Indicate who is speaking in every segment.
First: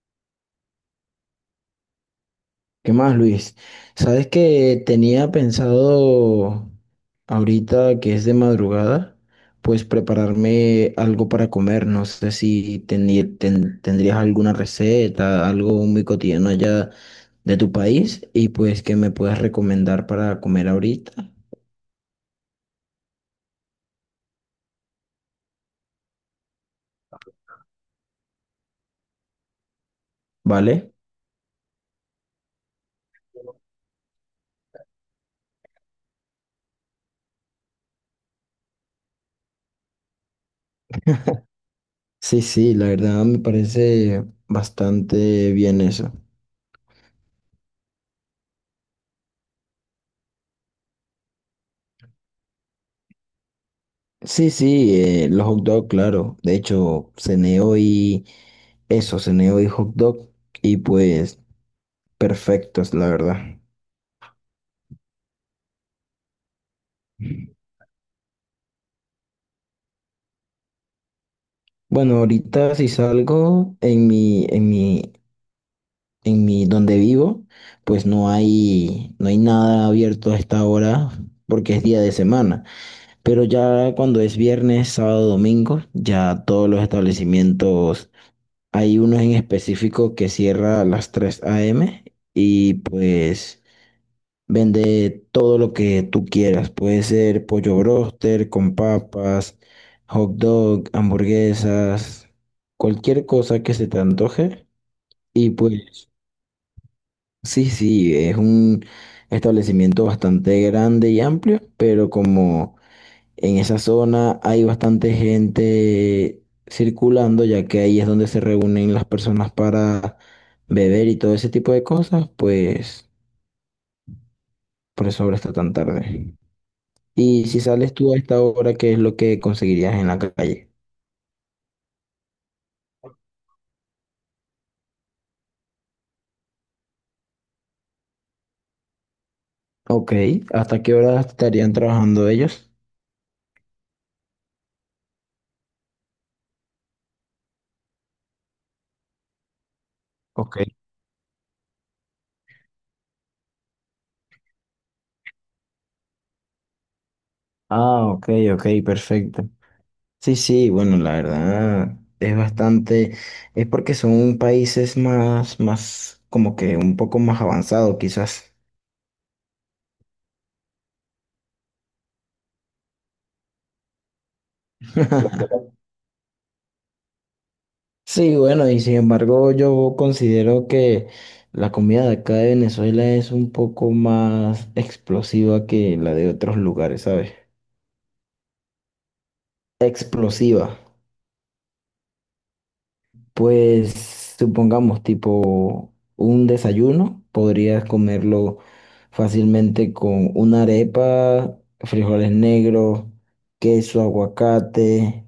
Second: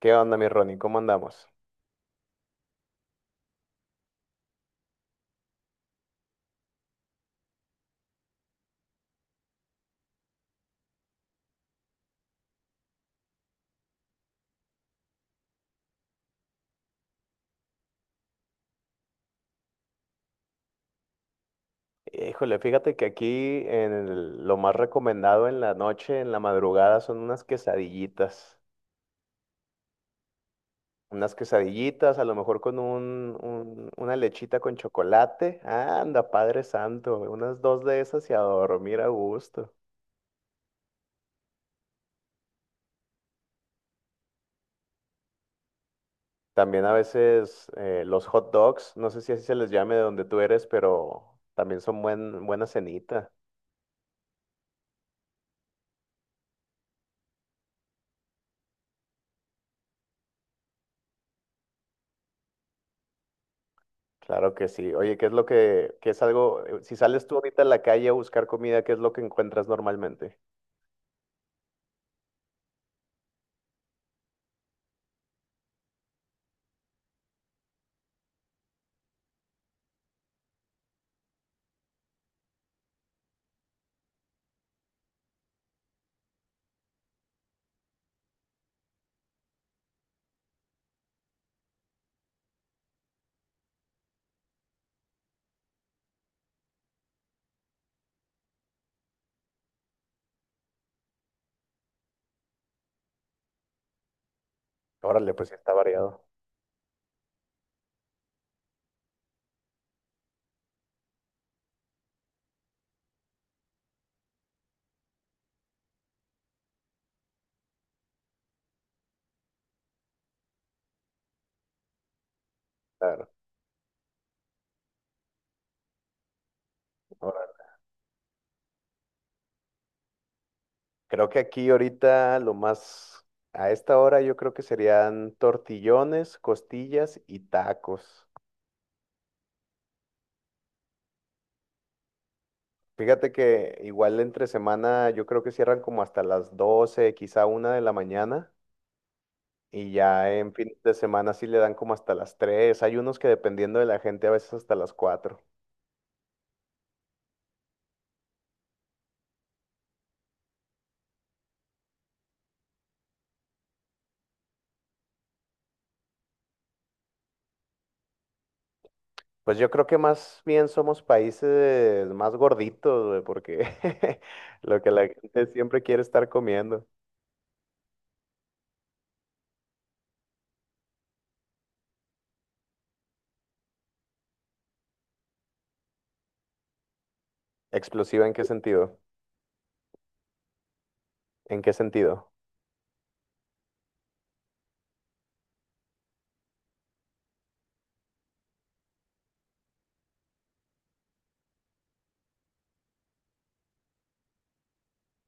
Speaker 1: ¿Qué onda, mi Ronnie? ¿Cómo andamos?
Speaker 2: ¿Qué más, Luis? Sabes que tenía pensado ahorita que es de madrugada, pues prepararme algo para comer. No sé si tendrías alguna receta, algo muy cotidiano allá de tu país y pues que me puedas recomendar para comer ahorita,
Speaker 1: Híjole, fíjate que aquí lo más recomendado en la noche, en la madrugada, son unas quesadillitas.
Speaker 2: ¿vale?
Speaker 1: Unas quesadillitas, a lo mejor con una lechita con chocolate. Anda, Padre Santo, unas dos de esas y a dormir a gusto.
Speaker 2: Sí, sí, la verdad me parece bastante bien eso.
Speaker 1: También a veces los hot dogs, no sé si así se les llame de donde tú eres, pero también son buena cenita.
Speaker 2: Sí, sí, los hot dog, claro. De hecho, cené hoy eso, cené hoy hot dog y pues perfectos, la verdad.
Speaker 1: Claro que sí. Oye, qué es algo, si sales tú ahorita a la calle a buscar comida, ¿qué es lo que encuentras normalmente?
Speaker 2: Bueno, ahorita si salgo en mi donde vivo, pues no hay nada abierto a esta hora porque es día de semana. Pero ya cuando es viernes, sábado, domingo, ya todos los establecimientos, hay uno en específico que cierra a las 3 a.m. y pues vende todo lo que tú quieras. Puede ser pollo broster con papas, hot dog, hamburguesas, cualquier cosa que se te antoje.
Speaker 1: Órale, pues
Speaker 2: Y
Speaker 1: sí está
Speaker 2: pues,
Speaker 1: variado.
Speaker 2: sí, sí, es un establecimiento bastante grande y amplio, pero como en esa zona hay bastante gente circulando, ya que ahí es donde se reúnen las personas para beber y todo ese tipo de cosas, pues
Speaker 1: Claro.
Speaker 2: por eso ahora está tan tarde. Y si
Speaker 1: Órale.
Speaker 2: sales tú a esta hora, ¿qué es lo que conseguirías en la calle?
Speaker 1: Creo que aquí ahorita lo más, a esta hora yo creo que serían tortillones, costillas y tacos.
Speaker 2: Ok, ¿hasta qué hora estarían trabajando ellos?
Speaker 1: Fíjate que igual entre semana yo creo que cierran como hasta las 12, quizá 1 de la mañana. Y ya en
Speaker 2: Ok.
Speaker 1: fin de semana sí le dan como hasta las 3. Hay unos que dependiendo de la gente a veces hasta las 4.
Speaker 2: Ah, ok, ok, perfecto. Sí, sí, bueno, la verdad es bastante, es porque son países más, más, como que un poco más avanzados quizás.
Speaker 1: Pues yo creo que más bien somos países más gorditos, güey, porque lo que la gente siempre quiere estar comiendo.
Speaker 2: Sí, bueno, y sin embargo yo considero que la comida de acá de Venezuela es un poco más explosiva que la de otros lugares, ¿sabes?
Speaker 1: ¿Explosiva en qué sentido?
Speaker 2: Explosiva.
Speaker 1: ¿En qué sentido?
Speaker 2: Pues supongamos tipo un desayuno, podrías comerlo fácilmente con una arepa, frijoles negros, queso, aguacate,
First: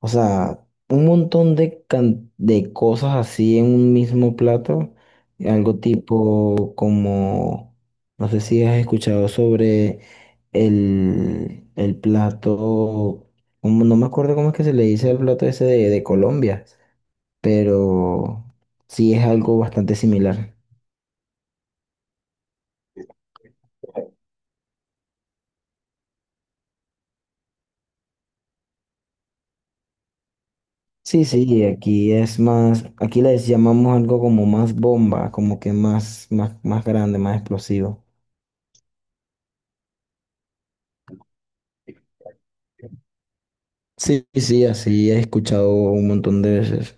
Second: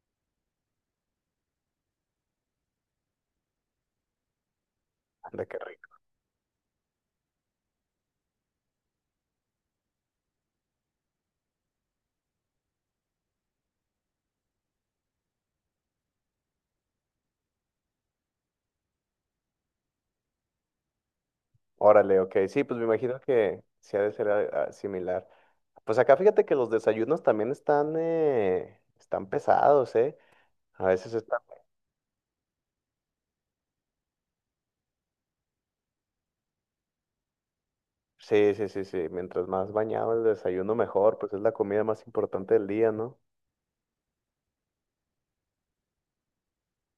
Speaker 2: o sea, un montón de, de cosas así en un mismo plato,
Speaker 1: Anda, qué
Speaker 2: algo
Speaker 1: rico.
Speaker 2: tipo como, no sé si has escuchado sobre el plato, como- no me acuerdo cómo es que se le dice el plato ese de Colombia pero sí es algo bastante similar.
Speaker 1: Órale, ok. Sí, pues me imagino que sí ha de ser similar. Pues acá fíjate que los desayunos también están pesados, ¿eh? A veces
Speaker 2: Sí,
Speaker 1: está...
Speaker 2: sí, aquí es más, aquí les llamamos algo como más bomba, como que más, más, más grande, más explosivo.
Speaker 1: Sí, sí, sí, sí. Mientras más bañado el desayuno, mejor. Pues es la comida más importante del día, ¿no?
Speaker 2: Sí, sí, así he escuchado un montón de veces.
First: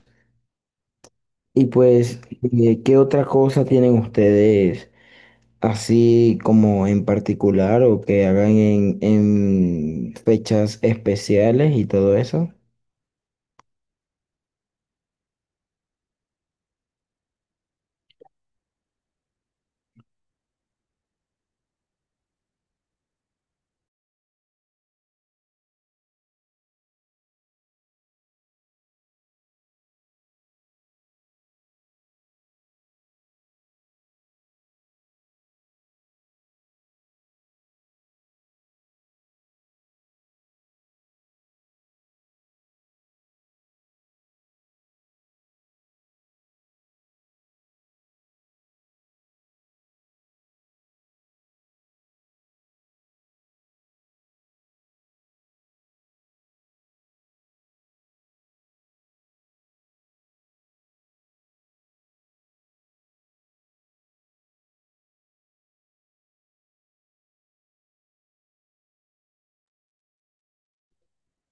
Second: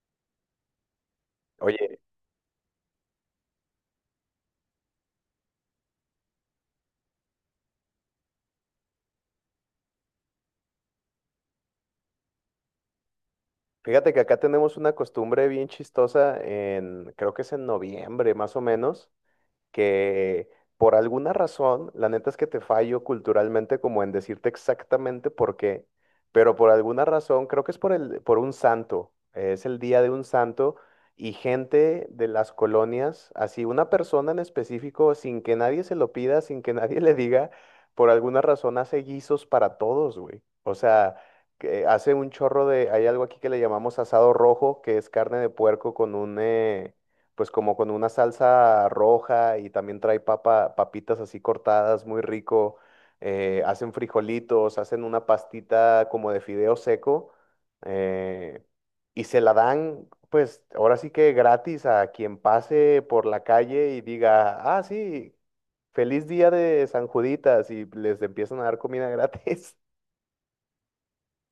Speaker 2: Y
Speaker 1: Oye.
Speaker 2: pues, ¿qué otra cosa tienen ustedes así como en particular o que hagan en fechas especiales y todo eso?
Speaker 1: Fíjate que acá tenemos una costumbre bien chistosa creo que es en noviembre más o menos, que por alguna razón, la neta es que te fallo culturalmente como en decirte exactamente por qué, pero por alguna razón, creo que es por un santo, es el día de un santo y gente de las colonias, así una persona en específico, sin que nadie se lo pida, sin que nadie le diga, por alguna razón hace guisos para todos, güey. O sea, que hace un chorro de, hay algo aquí que le llamamos asado rojo, que es carne de puerco con un... pues como con una salsa roja y también trae papitas así cortadas, muy rico. Hacen frijolitos, hacen una pastita como de fideo seco eh, y se la dan, pues ahora sí que gratis a quien pase por la calle y diga, ah, sí, feliz día de San Juditas y les empiezan a dar comida gratis.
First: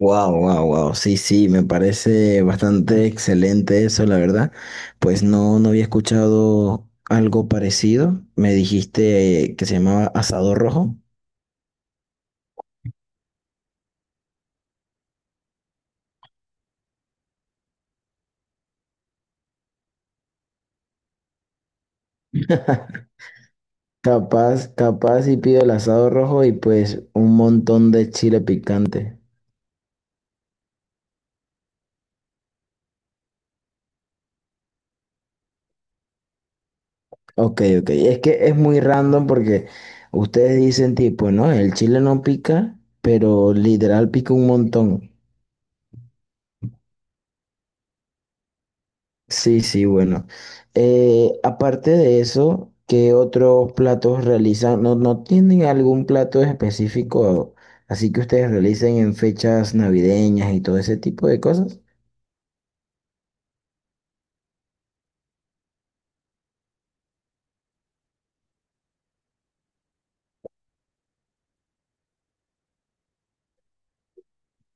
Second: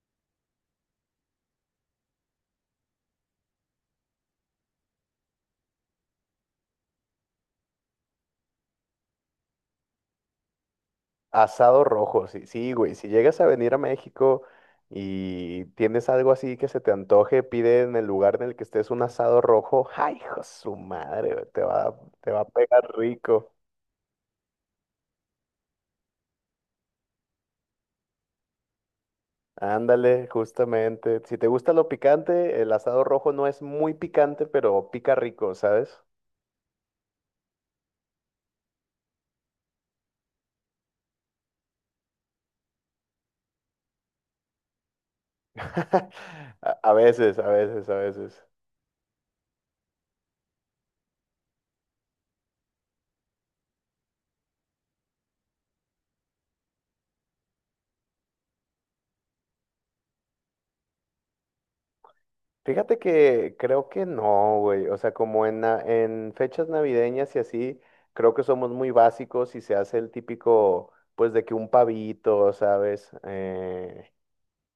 Speaker 2: Wow, wow, wow. Sí, sí, me parece bastante excelente eso, la verdad. Pues no, no había escuchado algo parecido. Me dijiste que se llamaba asado rojo.
Speaker 1: Asado rojo, sí, sí, güey. Si llegas a venir a México y tienes algo así que se te antoje, pide en el lugar en el que estés un asado rojo. ¡Ay, hijo de su madre! Güey, te va a pegar rico.
Speaker 2: Capaz, capaz y pido el asado rojo y pues un montón de chile picante.
Speaker 1: Ándale, justamente. Si te gusta lo picante, el asado rojo no es muy picante, pero pica rico, ¿sabes?
Speaker 2: Ok, ok. Es que es muy random porque ustedes dicen tipo, no, el chile no pica, pero literal pica un montón.
Speaker 1: A veces, a veces, a veces.
Speaker 2: Sí, sí, bueno. Aparte de eso, ¿qué otros platos realizan? ¿No, no tienen algún plato específico así que ustedes realicen en fechas navideñas y todo ese tipo de cosas?
Speaker 1: Fíjate que creo que no, güey. O sea, como en fechas navideñas y así, creo que somos muy básicos y se hace el típico, pues, de que un pavito, ¿sabes? Eh,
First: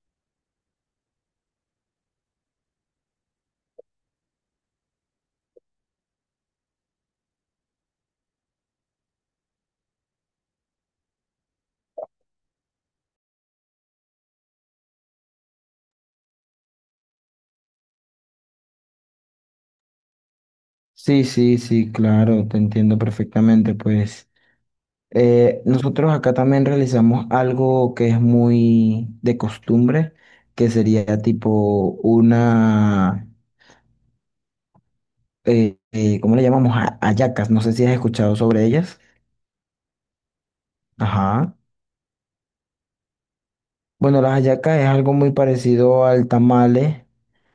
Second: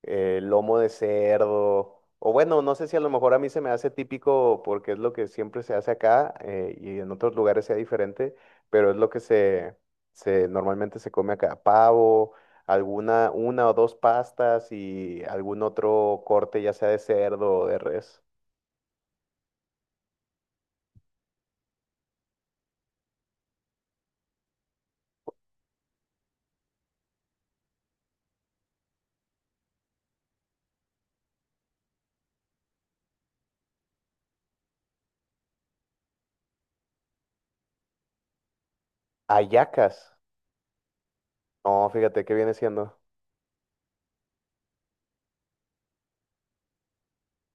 Speaker 1: eh, Lomo de cerdo. O bueno, no sé si a lo mejor a mí se me hace típico porque es lo que siempre se hace acá y en otros lugares sea diferente, pero es lo que se normalmente se come acá. Pavo una o dos pastas y algún otro corte, ya sea de cerdo o de res.
Speaker 2: Sí, sí, sí, claro, te entiendo perfectamente. Pues nosotros acá también realizamos algo que es muy de costumbre, que sería tipo una, ¿cómo le llamamos? Hallacas, no sé si has escuchado sobre ellas.
Speaker 1: Ayacas.
Speaker 2: Ajá.
Speaker 1: No, fíjate, ¿qué viene siendo?
Speaker 2: Bueno, las hallacas es algo muy parecido al tamale,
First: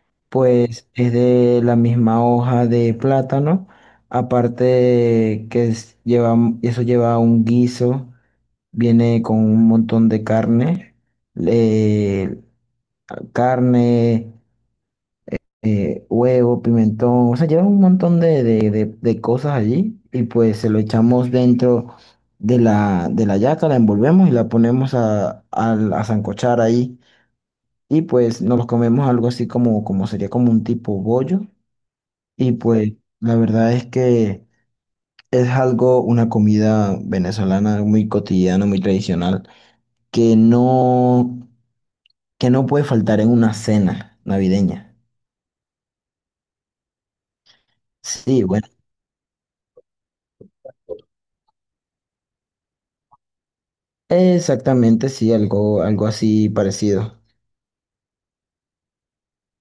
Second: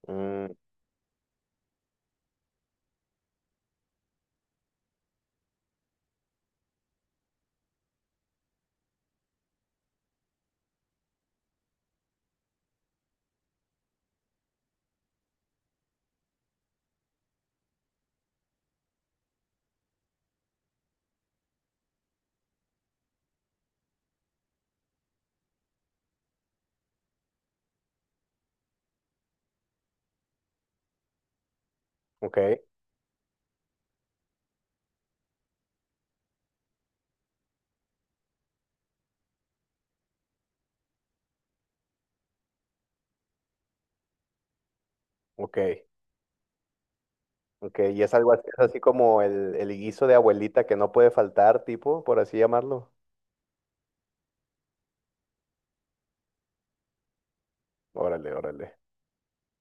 Speaker 1: Mm,
Speaker 2: pues es de la misma hoja de plátano, aparte que lleva, eso lleva un guiso, viene con un montón de carne, eh, carne, huevo, pimentón, o sea, lleva un montón de, de cosas allí y pues se lo echamos dentro de la hallaca, la envolvemos y la ponemos a sancochar ahí y pues nos los comemos algo así como, como sería como un tipo bollo
Speaker 1: ok,
Speaker 2: y pues la verdad es que es algo, una comida venezolana muy cotidiana, muy tradicional, que no, que no puede faltar en una cena navideña.
Speaker 1: ok, ok. Y es algo así,
Speaker 2: Sí,
Speaker 1: es
Speaker 2: bueno,
Speaker 1: así como el guiso de abuelita que no puede faltar, tipo, por así llamarlo.
Speaker 2: exactamente, sí, algo, algo así parecido.
Speaker 1: Órale, órale.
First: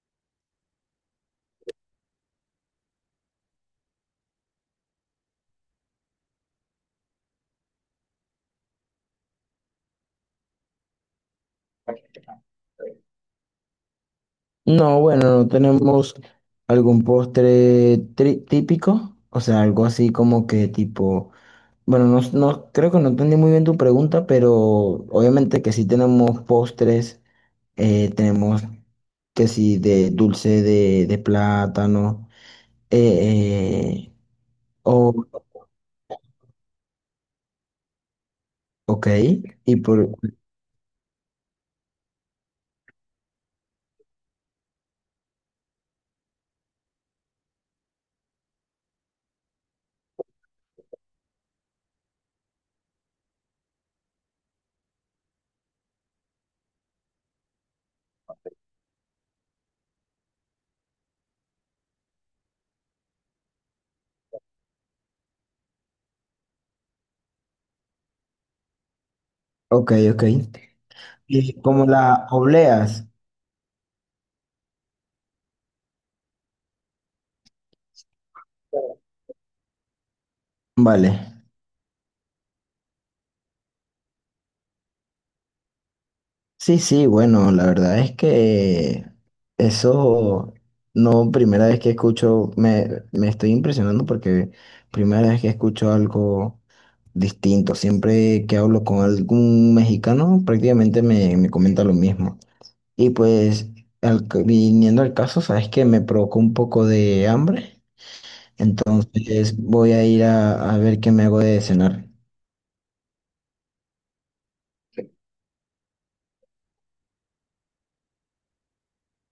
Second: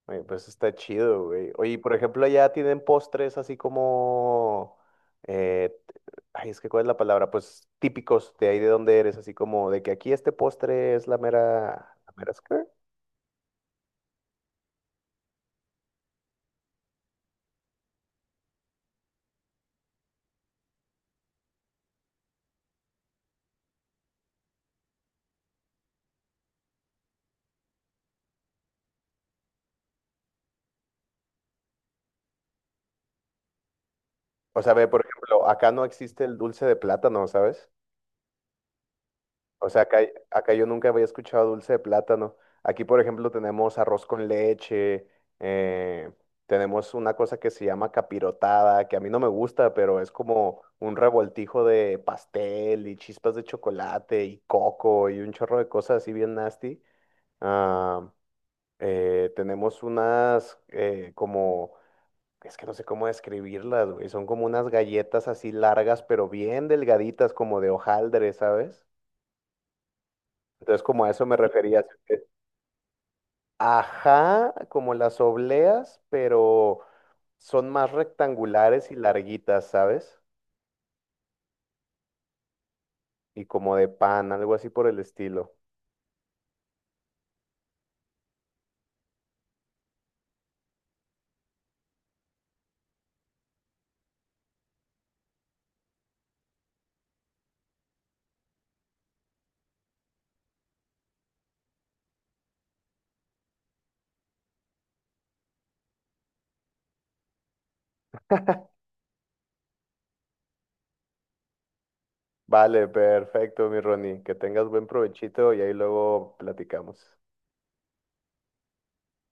Speaker 1: Oye, pues está chido, güey. Oye, y por ejemplo, allá tienen postres así como... eh, ay, es que ¿cuál es la palabra? Pues típicos de ahí de donde eres, así como de que aquí este postre es la mera... ¿La mera es qué?
Speaker 2: No, bueno, no tenemos algún postre típico, o sea, algo así como que tipo. Bueno, creo que no entendí muy bien tu pregunta, pero obviamente que sí tenemos postres, tenemos que sí de dulce de plátano, eh, eh,
Speaker 1: O sea, ve, por
Speaker 2: o,
Speaker 1: ejemplo, acá no existe el dulce de plátano, ¿sabes?
Speaker 2: ok,
Speaker 1: O
Speaker 2: y
Speaker 1: sea,
Speaker 2: por,
Speaker 1: acá yo nunca había escuchado dulce de plátano. Aquí, por ejemplo, tenemos arroz con leche, eh, tenemos una cosa que se llama capirotada, que a mí no me gusta, pero es como un revoltijo de pastel y chispas de chocolate y coco y un chorro de cosas así bien nasty. Ah, tenemos unas es que no sé cómo describirlas, güey. Son como unas galletas así largas, pero bien delgaditas, como de hojaldre, ¿sabes?
Speaker 2: ok, ok,
Speaker 1: Entonces, como a eso me
Speaker 2: y
Speaker 1: refería.
Speaker 2: como las
Speaker 1: Así
Speaker 2: obleas,
Speaker 1: Ajá, como las obleas, pero son más rectangulares y larguitas, ¿sabes?
Speaker 2: vale.
Speaker 1: Y como de pan, algo así por el estilo.
Speaker 2: Sí, sí, bueno, la verdad es que eso no, primera vez que escucho, me estoy impresionando porque primera vez que escucho algo distinto. Siempre que hablo con algún mexicano, prácticamente me, me comenta lo mismo. Y pues, viniendo al caso, sabes que me provocó un poco de hambre. Entonces voy a ir a ver qué me hago de cenar.
Speaker 1: Vale, perfecto, mi Ronnie. Que tengas buen provechito y ahí luego platicamos.